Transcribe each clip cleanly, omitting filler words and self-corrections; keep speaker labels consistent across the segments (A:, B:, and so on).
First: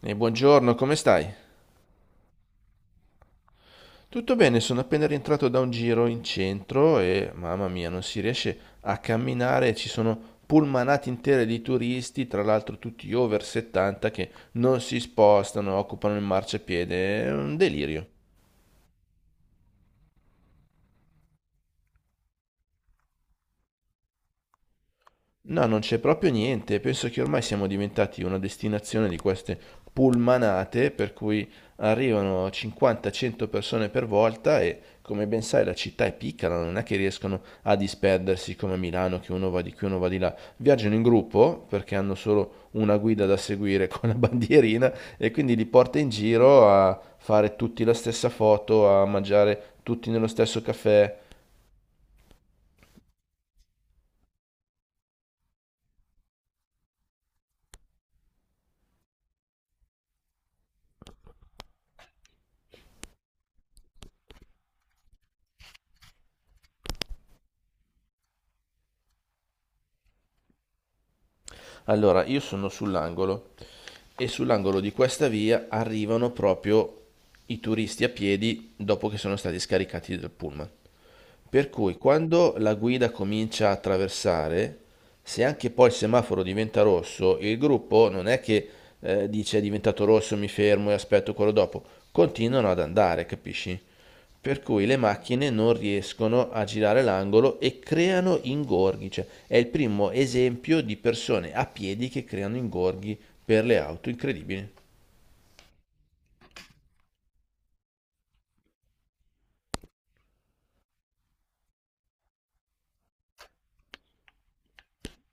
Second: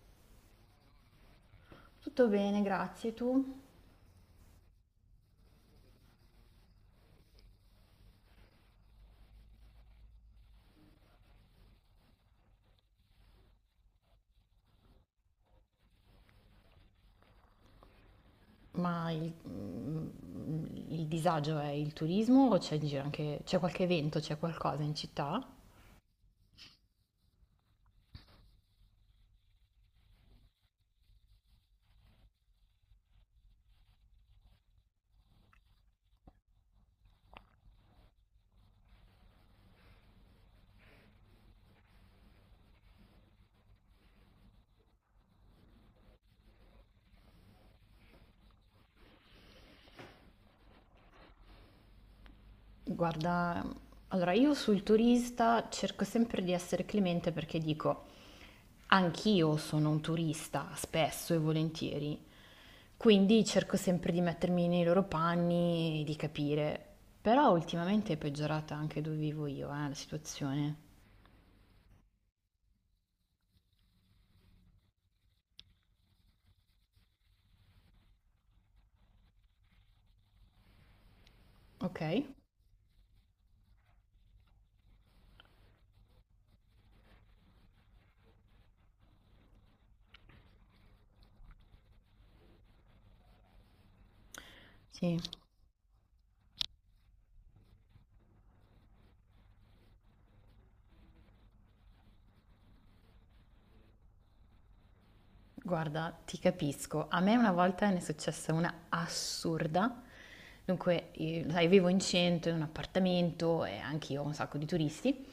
A: E buongiorno, come stai?
B: Tutto bene, grazie. Tu?
A: Tutto bene, sono appena rientrato da un giro in centro e mamma mia, non si riesce a camminare, ci sono pullmanate intere di turisti, tra l'altro tutti over 70 che non si spostano, occupano il marciapiede, è un delirio.
B: Ma il disagio è il turismo o c'è in giro anche, c'è qualche evento, c'è qualcosa in città?
A: No, non c'è proprio niente. Penso che ormai siamo diventati una destinazione di queste pullmanate, per cui arrivano 50-100 persone per volta e, come ben sai, la città è piccola, non è che riescono a disperdersi come a Milano, che uno va di qui, uno va di là. Viaggiano in gruppo perché hanno solo una guida da seguire con la bandierina e quindi li porta in giro a fare tutti la stessa foto, a mangiare tutti nello stesso caffè.
B: Guarda, allora io sul turista cerco sempre di essere clemente perché dico, anch'io sono un turista spesso e volentieri, quindi cerco sempre di mettermi nei loro panni e di capire. Però ultimamente è peggiorata anche dove vivo io, la situazione.
A: Allora, io sono sull'angolo e sull'angolo di questa via arrivano proprio i turisti a piedi dopo che sono stati scaricati dal pullman. Per cui
B: Ok?
A: quando la guida comincia a attraversare, se anche poi il semaforo diventa rosso, il gruppo non è che dice è diventato rosso, mi fermo e aspetto quello dopo, continuano ad andare, capisci? Per cui le
B: Sì.
A: macchine non riescono a girare l'angolo e creano ingorghi, cioè è il primo esempio di persone a piedi che creano ingorghi per le auto, incredibile.
B: Guarda, ti capisco. A me una volta ne è successa una assurda. Dunque, io, sai, vivo in centro, in un appartamento e anche io ho un sacco di turisti.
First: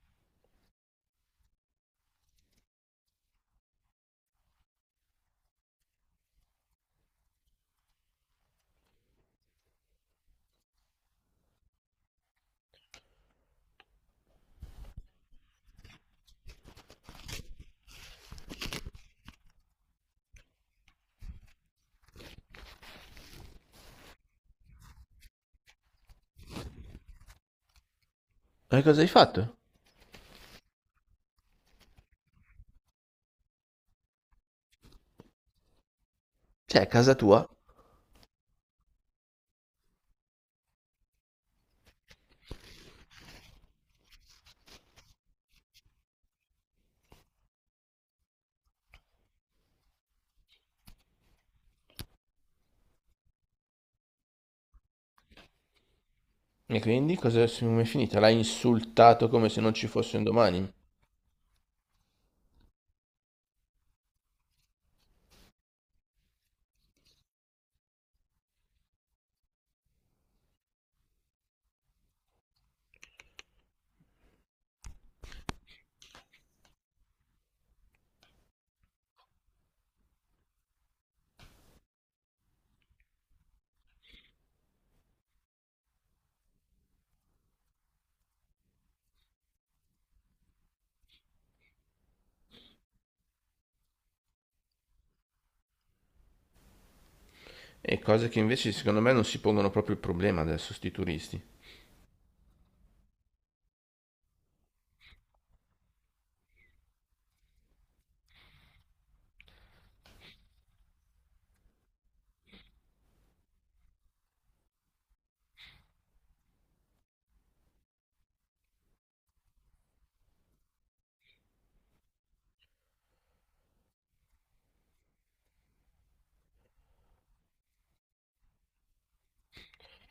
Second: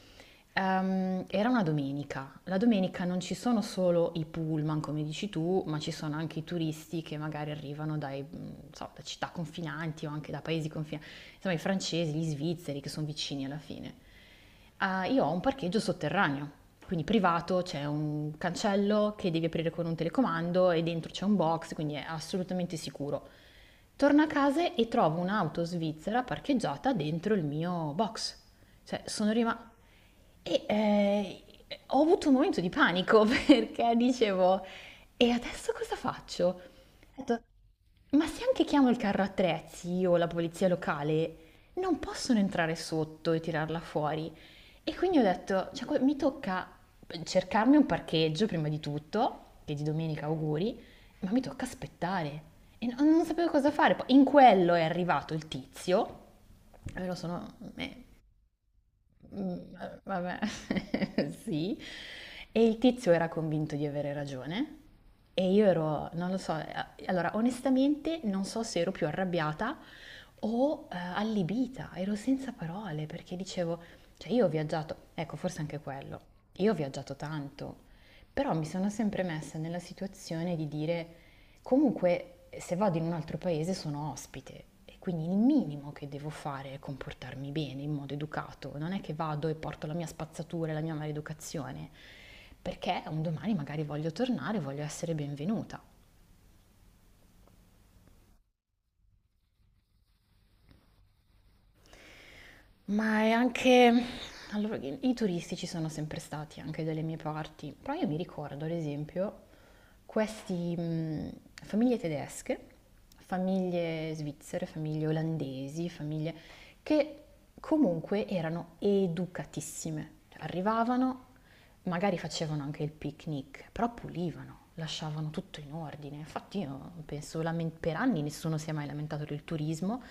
B: Era una domenica. La domenica non ci sono solo i pullman, come dici tu, ma ci sono anche i turisti che magari arrivano dai, non so, da città confinanti o anche da paesi confinanti. Insomma, i francesi, gli svizzeri che sono vicini alla fine. Ah, io ho un parcheggio sotterraneo, quindi privato, c'è un cancello che devi aprire con un telecomando e dentro c'è un box, quindi è assolutamente sicuro. Torno a casa e trovo un'auto svizzera parcheggiata dentro il mio box.
A: Ma che cosa
B: Cioè,
A: hai
B: sono
A: fatto?
B: rimasta. E ho avuto un momento di panico perché dicevo, e adesso cosa faccio? Ho
A: Cioè, è casa
B: detto,
A: tua?
B: ma se anche chiamo il carro attrezzi o la polizia locale, non possono entrare sotto e tirarla fuori. E quindi ho detto, cioè, mi tocca cercarmi un parcheggio prima di tutto, che di domenica auguri, ma mi tocca aspettare. E non sapevo cosa fare. Poi in quello è arrivato il tizio,
A: E
B: e me lo
A: quindi cosa
B: sono,
A: come è finita? L'ha insultato
B: Mhmm,
A: come se non ci fosse un
B: vabbè,
A: domani?
B: sì. E il tizio era convinto di avere ragione e io ero, non lo so, a allora onestamente non so se ero più arrabbiata o, allibita, ero senza parole perché dicevo, cioè, io ho viaggiato, ecco, forse anche quello, io ho viaggiato tanto, però mi sono sempre messa nella situazione di dire, comunque, se vado in un altro paese sono ospite e quindi il minimo che devo fare è comportarmi bene, in modo educato. Non è che vado e porto la mia spazzatura e la mia maleducazione, perché un domani magari voglio tornare, voglio essere benvenuta.
A: E cose che invece secondo me non si pongono proprio il problema adesso, sti turisti.
B: Ma è anche. Allora, i turisti ci sono sempre stati anche dalle mie parti, però io mi ricordo, ad esempio, questi famiglie tedesche, famiglie svizzere, famiglie olandesi, famiglie che comunque erano educatissime. Cioè, arrivavano, magari facevano anche il picnic, però pulivano, lasciavano tutto in ordine. Infatti io penso, per anni nessuno si è mai lamentato del turismo,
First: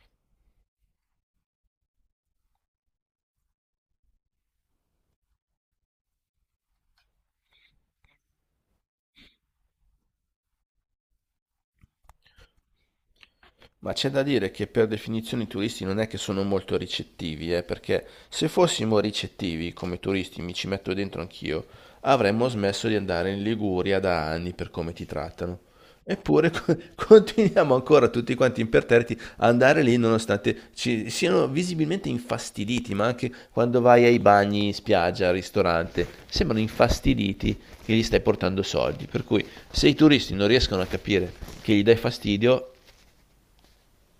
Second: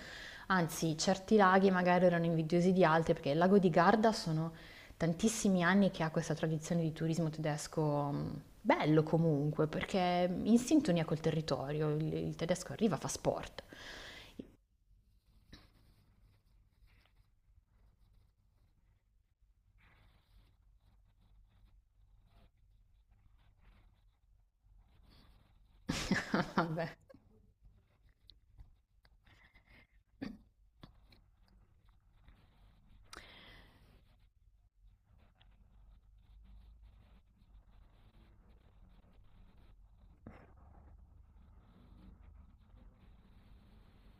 B: anzi certi laghi magari erano invidiosi di altri, perché il lago di Garda sono tantissimi anni che ha questa tradizione di turismo tedesco bello comunque, perché in sintonia col territorio, il tedesco arriva, fa sport.
A: Ma c'è da dire che per definizione i turisti non è che sono molto ricettivi, perché se fossimo ricettivi come turisti, mi ci metto dentro anch'io, avremmo smesso di andare in Liguria da anni per come ti trattano. Eppure
B: Vabbè.
A: continuiamo ancora tutti quanti imperterriti a andare lì nonostante ci siano visibilmente infastiditi, ma anche quando vai ai bagni, in spiaggia, al ristorante, sembrano infastiditi che gli stai portando soldi. Per cui se i turisti non riescono a capire che gli dai fastidio,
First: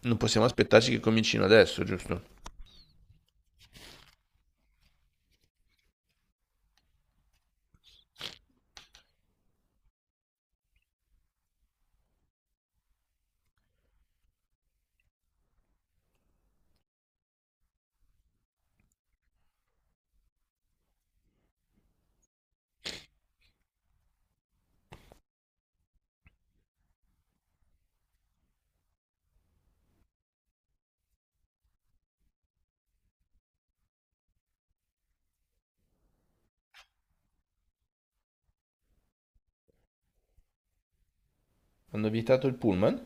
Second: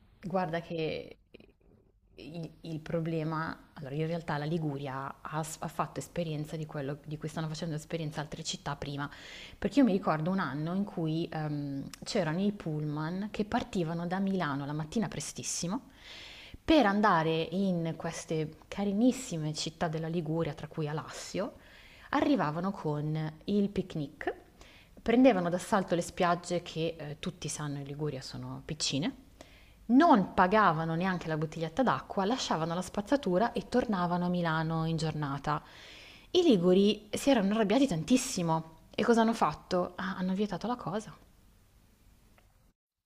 A: non possiamo
B: Guarda
A: aspettarci che
B: che
A: comincino adesso, giusto?
B: il problema, allora in realtà la Liguria ha, ha fatto esperienza di quello di cui stanno facendo esperienza altre città prima, perché io mi ricordo un anno in cui c'erano i pullman che partivano da Milano la mattina prestissimo per andare in queste carinissime città della Liguria, tra cui Alassio, arrivavano con il picnic, prendevano d'assalto le spiagge che, tutti sanno, in Liguria sono piccine, non pagavano neanche la bottiglietta d'acqua, lasciavano la spazzatura e tornavano a Milano in giornata. I liguri si erano arrabbiati tantissimo e cosa hanno fatto? Ah, hanno vietato la cosa.
A: Hanno vietato il pullman?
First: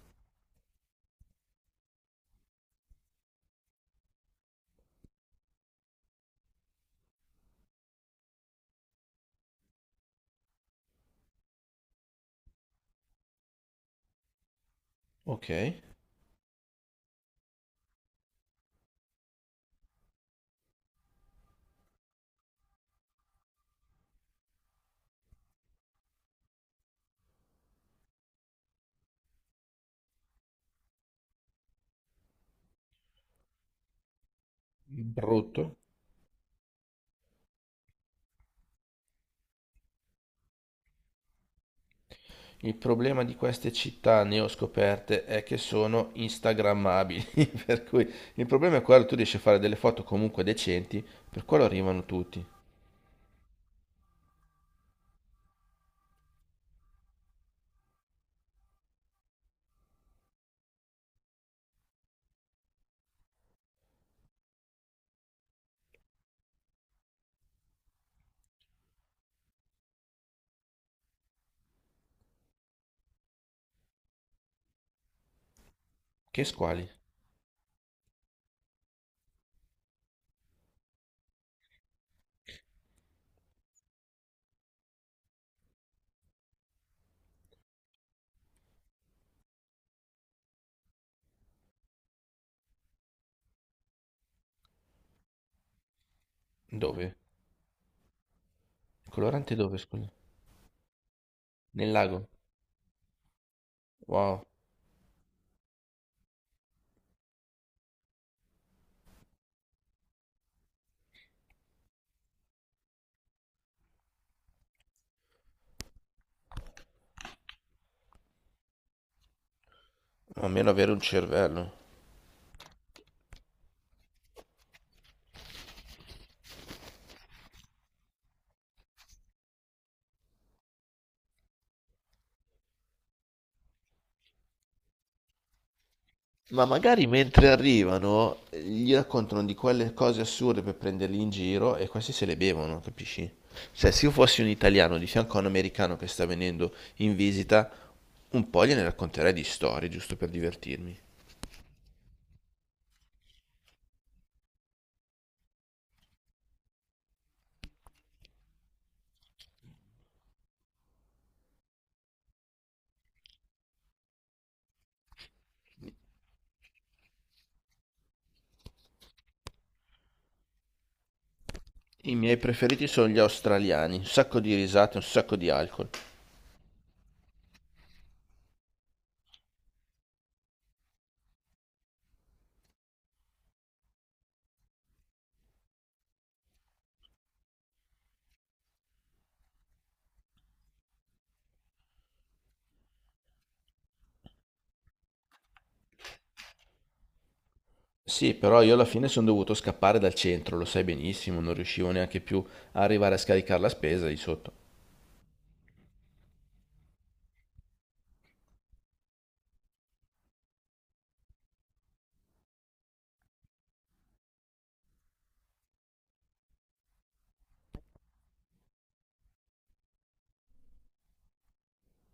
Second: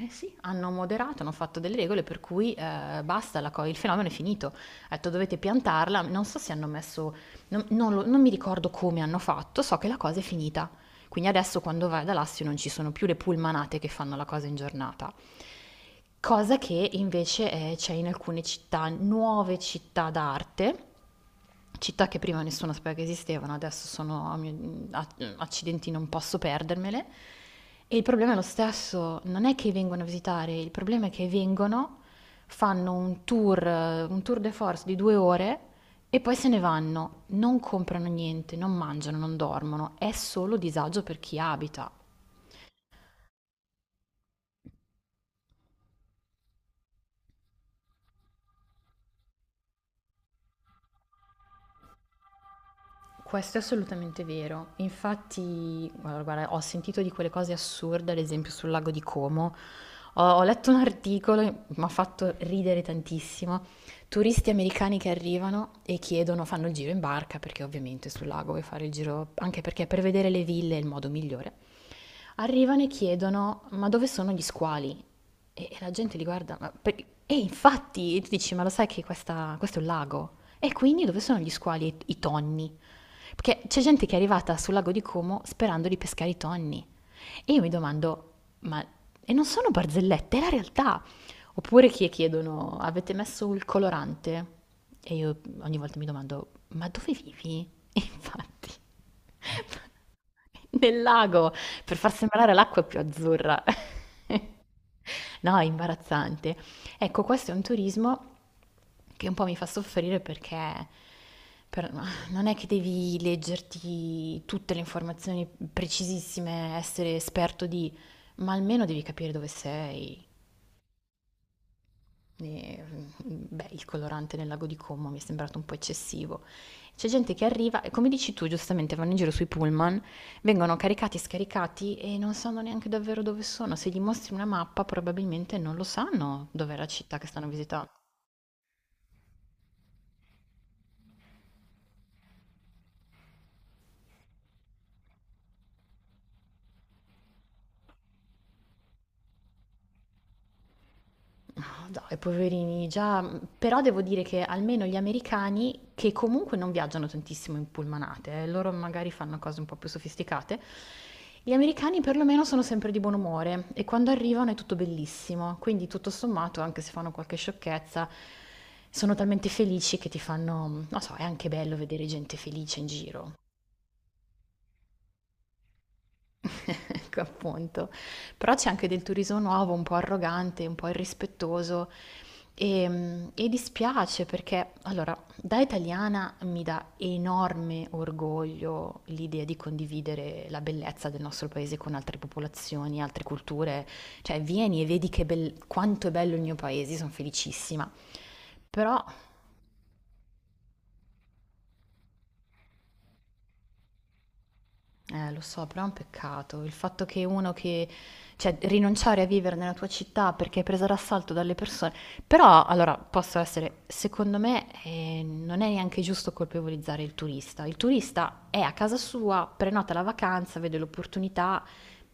B: Eh sì, hanno moderato, hanno fatto delle regole per cui, basta, il fenomeno è finito. Ha detto dovete piantarla, non so se hanno messo, non mi ricordo come hanno fatto, so che la cosa è finita. Quindi adesso quando vai da Lassio non ci sono più le pullmanate che fanno la cosa in giornata,
A: Ok,
B: cosa che invece c'è in alcune città, nuove città d'arte, città che prima nessuno sapeva che esistevano, adesso sono accidenti, non posso perdermele. E il problema è lo stesso, non è che vengono a visitare, il problema è che vengono, fanno un tour de force di 2 ore
A: brutto.
B: e poi se ne vanno, non comprano niente, non mangiano, non dormono, è solo disagio per chi abita.
A: Il problema di queste città neoscoperte è che sono instagrammabili, per cui il problema è quello, tu riesci a fare delle foto comunque decenti, per quello arrivano tutti.
B: Questo è assolutamente vero. Infatti, guarda, guarda, ho sentito di quelle cose assurde, ad esempio sul lago di Como. Ho letto un articolo, mi ha fatto ridere tantissimo. Turisti americani che arrivano e chiedono, fanno il giro in barca, perché ovviamente sul lago vuoi fare il giro, anche perché per vedere le ville è il modo migliore. Arrivano e chiedono, ma dove sono gli squali? E la gente li
A: Che
B: guarda.
A: squali?
B: E infatti, e tu dici, ma lo sai che questo è un lago? E quindi dove sono gli squali e i tonni? Perché c'è gente che è arrivata sul lago di Como sperando di pescare i tonni. E io mi domando, ma e non sono barzellette, è la realtà. Oppure chi chiedono, avete messo il colorante? E io ogni volta mi domando, ma dove
A: Dove?
B: vivi? E infatti,
A: Colorante dove, scusa?
B: nel lago,
A: Nel
B: per far
A: lago.
B: sembrare l'acqua più azzurra.
A: Wow,
B: No, è imbarazzante. Ecco, questo è un turismo che un po' mi fa soffrire perché, per- non è che devi leggerti tutte le informazioni precisissime, essere esperto di, ma almeno devi capire dove sei.
A: a meno avere un cervello.
B: E, beh, il colorante nel lago di Como mi è sembrato un po' eccessivo. C'è gente che arriva e, come dici tu, giustamente, vanno in giro sui pullman, vengono caricati e scaricati e non sanno neanche davvero dove sono. Se gli mostri una mappa, probabilmente non lo sanno
A: Ma
B: dov'è la
A: magari
B: città che
A: mentre
B: stanno visitando.
A: arrivano gli raccontano di quelle cose assurde per prenderli in giro e questi se le bevono, capisci? Cioè, se io fossi un italiano di fianco a un americano che sta venendo in visita, un po' gliene racconterei di storie, giusto per divertirmi.
B: No, dai, poverini, già, però devo dire che almeno gli americani, che comunque non viaggiano tantissimo in pullmanate, loro magari fanno cose un po' più sofisticate, gli americani perlomeno sono sempre di buon umore e quando arrivano è tutto bellissimo, quindi tutto sommato, anche se fanno qualche sciocchezza, sono talmente felici che ti fanno, non so, è anche bello vedere
A: I miei
B: gente felice in
A: preferiti sono gli
B: giro.
A: australiani, un sacco di risate, un sacco di alcol.
B: Ecco, appunto. Però c'è anche del turismo nuovo, un po' arrogante, un po' irrispettoso e dispiace perché, allora, da italiana mi dà enorme orgoglio l'idea di condividere la bellezza del nostro paese con altre popolazioni, altre culture. Cioè, vieni e vedi che quanto è bello il mio paese, sono felicissima.
A: Sì, però io alla
B: Però.
A: fine sono dovuto scappare dal centro, lo sai benissimo, non riuscivo neanche più a arrivare a scaricare la spesa lì sotto.
B: Lo so, però è un peccato il fatto che uno che, cioè, rinunciare a vivere nella tua città perché è presa d'assalto dalle persone. Però, allora, posso essere, secondo me, non è neanche giusto colpevolizzare il turista. Il turista è a casa sua, prenota la vacanza, vede l'opportunità,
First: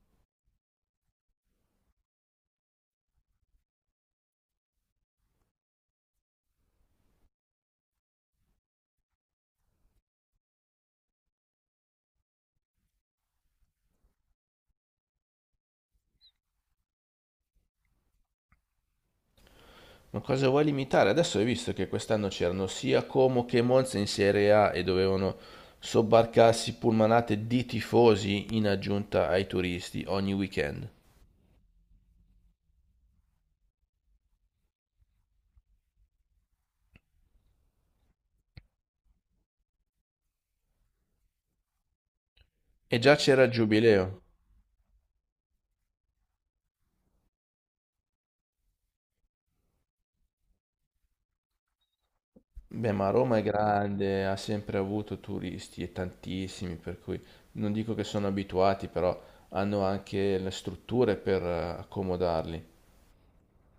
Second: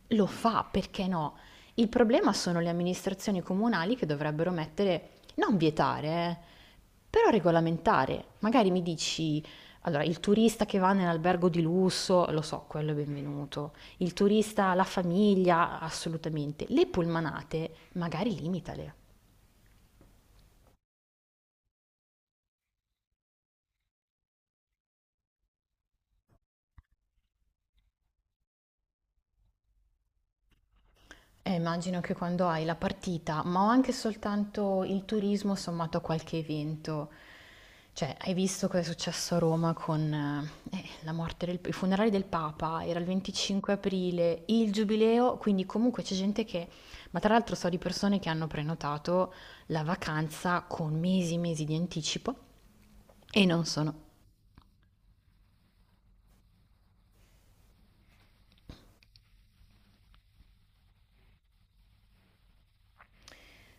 B: lo fa, perché no? Il problema sono le amministrazioni comunali che dovrebbero mettere, non vietare, però regolamentare. Magari mi dici, allora, il turista che va nell'albergo di lusso, lo so, quello è benvenuto. Il turista, la famiglia, assolutamente. Le pullmanate, magari limitale.
A: Ma cosa vuoi limitare? Adesso hai visto che quest'anno c'erano sia Como che Monza in Serie A e dovevano sobbarcarsi pullmanate di tifosi in aggiunta ai turisti ogni weekend.
B: Immagino che quando hai la partita, ma ho anche soltanto il turismo sommato a qualche evento, cioè hai visto cosa è successo a Roma con la morte i funerali del Papa,
A: E
B: era il
A: già c'era il
B: 25
A: giubileo.
B: aprile, il giubileo, quindi comunque c'è gente che, ma tra l'altro so di persone che hanno prenotato la vacanza con mesi e mesi di anticipo
A: Beh, ma Roma è
B: e non sono.
A: grande, ha sempre avuto turisti e tantissimi, per cui non dico che sono abituati, però hanno anche le strutture per accomodarli.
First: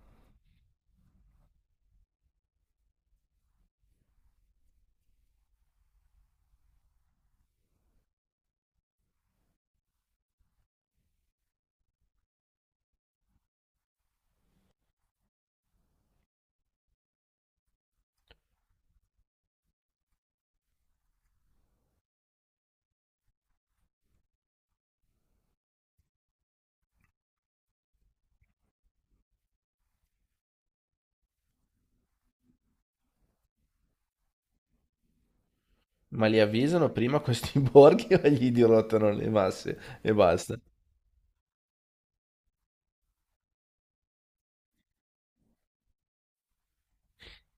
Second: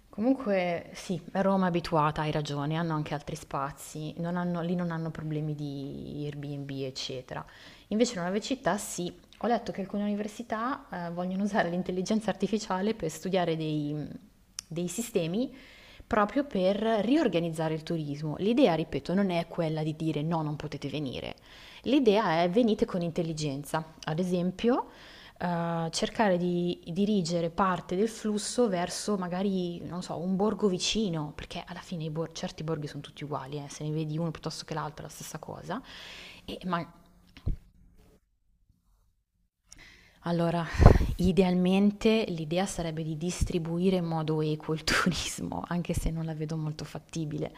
B: Comunque sì, Roma è abituata, hai ragione, hanno anche altri spazi, non hanno- lì non hanno problemi di Airbnb, eccetera. Invece in nuove città sì, ho letto che alcune università vogliono usare l'intelligenza artificiale per studiare dei, sistemi proprio per riorganizzare il turismo. L'idea, ripeto, non è quella di dire no, non potete venire. L'idea è, venite con intelligenza. Ad esempio, cercare di dirigere parte del flusso verso magari, non so, un borgo vicino, perché alla fine certi borghi sono tutti uguali, se ne vedi uno piuttosto che l'altro è la stessa cosa.
A: Ma li
B: E
A: avvisano prima questi borghi o gli dirottano le masse e basta?
B: allora, idealmente l'idea sarebbe di distribuire in modo equo il turismo, anche se non la vedo molto fattibile.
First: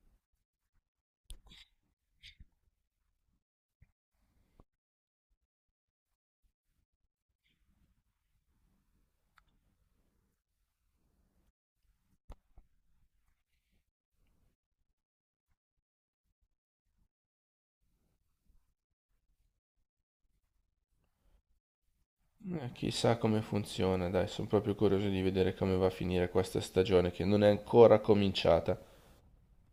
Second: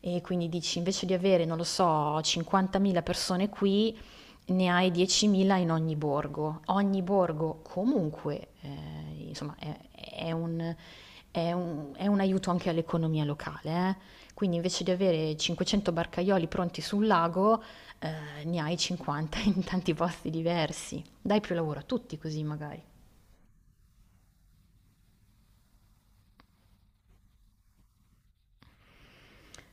B: E quindi dici, invece di avere, non lo so, 50.000 persone qui, ne hai 10.000 in ogni borgo. Ogni borgo comunque, insomma, è un, è un aiuto anche all'economia locale. eh. Quindi invece di avere 500 barcaioli pronti sul lago, ne hai 50 in tanti posti diversi. Dai più lavoro a tutti così magari.
A: Chissà come funziona, dai, sono proprio curioso di vedere come va a finire questa stagione che non è ancora cominciata.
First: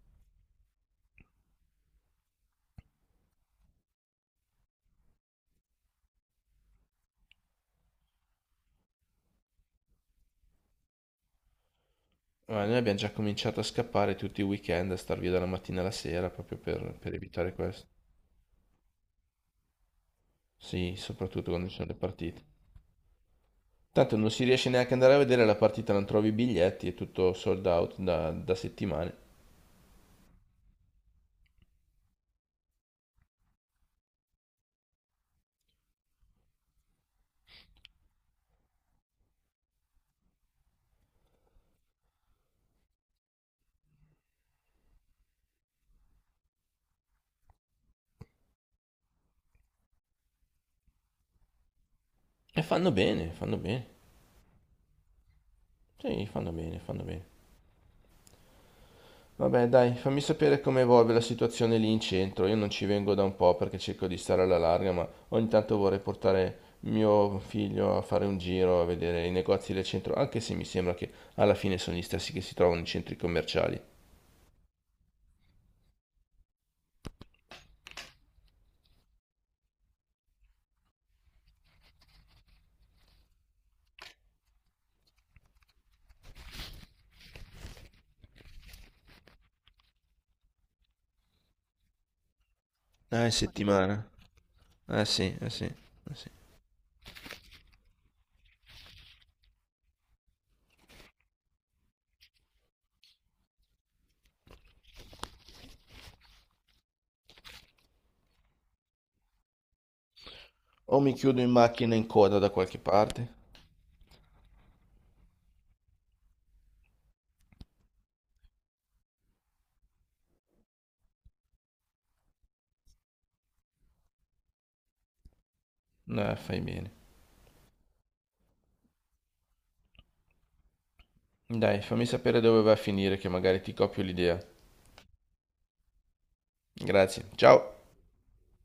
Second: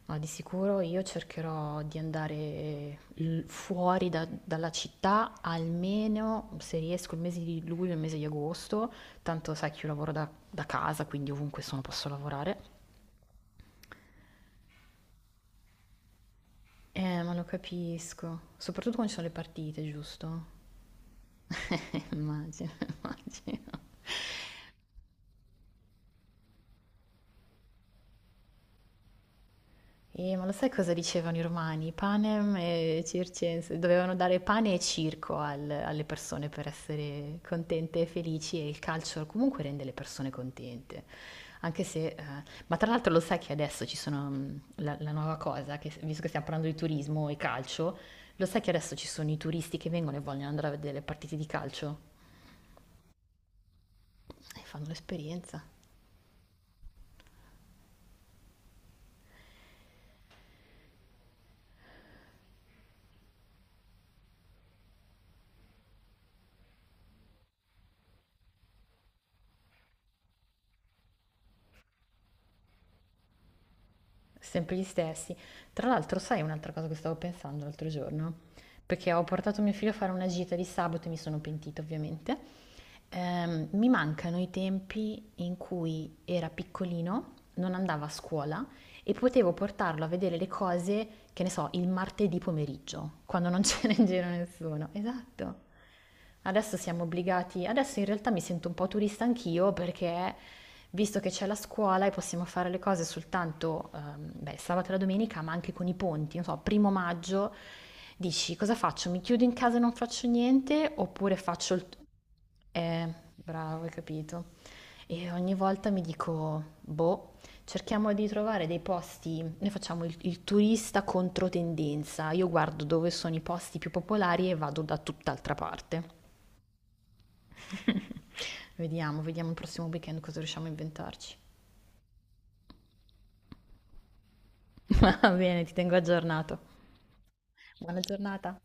B: Ma di sicuro io cercherò di andare fuori dalla città almeno se riesco il mese di luglio e il mese di agosto, tanto sai che io lavoro da casa, quindi ovunque sono posso
A: Ma
B: lavorare.
A: noi abbiamo già cominciato a scappare tutti i weekend, a star via dalla mattina alla sera proprio per
B: Ma lo
A: evitare questo.
B: capisco, soprattutto quando ci sono le partite, giusto?
A: Sì, soprattutto quando ci sono le partite.
B: Immagino, immagino.
A: Tanto non si riesce neanche ad andare a vedere la partita, non trovi i biglietti, è tutto sold out da, da settimane.
B: Ma lo sai cosa dicevano i romani? Panem e circenses. Dovevano dare pane e circo alle persone per essere contente e felici e il calcio comunque rende le persone contente. Anche se. Ma tra l'altro lo sai che adesso ci sono la nuova cosa, che, visto che stiamo parlando di turismo e calcio, lo sai che adesso ci sono i turisti che vengono e vogliono andare a vedere le partite di calcio?
A: E fanno bene, fanno bene.
B: E fanno l'esperienza.
A: Sì, fanno bene, fanno bene. Vabbè, dai, fammi sapere come evolve la situazione lì in centro. Io non ci vengo da un po' perché cerco di stare alla larga, ma ogni tanto vorrei portare mio figlio a fare un giro, a vedere i negozi del centro, anche se mi sembra che alla fine sono gli stessi che si trovano in centri commerciali.
B: Sempre gli stessi. Tra l'altro, sai un'altra cosa che stavo pensando l'altro giorno? Perché ho portato mio figlio a fare una gita di sabato e mi sono pentita, ovviamente. Mi mancano i tempi in cui era piccolino, non andava a scuola e potevo portarlo a vedere le cose, che ne so, il martedì
A: Ah, in?
B: pomeriggio,
A: Ma dici,
B: quando non c'era in
A: settimana?
B: giro nessuno.
A: Eh sì, eh
B: Esatto.
A: sì, eh sì.
B: Adesso siamo obbligati, adesso in realtà mi sento un po' turista anch'io perché, visto che c'è la scuola e possiamo fare le cose soltanto, beh, sabato e la domenica, ma anche con i ponti, non so, primo maggio, dici, cosa faccio? Mi chiudo in casa e non faccio niente
A: O mi
B: oppure
A: chiudo in
B: faccio il.
A: macchina in coda da qualche
B: Eh,
A: parte.
B: bravo, hai capito. E ogni volta mi dico, boh, cerchiamo di trovare dei posti, noi facciamo il turista contro tendenza, io guardo dove sono i posti più popolari e vado da tutt'altra parte.
A: No, fai bene.
B: Vediamo, vediamo il prossimo weekend cosa riusciamo a inventarci.
A: Dai, fammi sapere dove vai a finire, che magari ti copio l'idea.
B: Va bene, ti tengo aggiornato.
A: Grazie, ciao!
B: Buona giornata.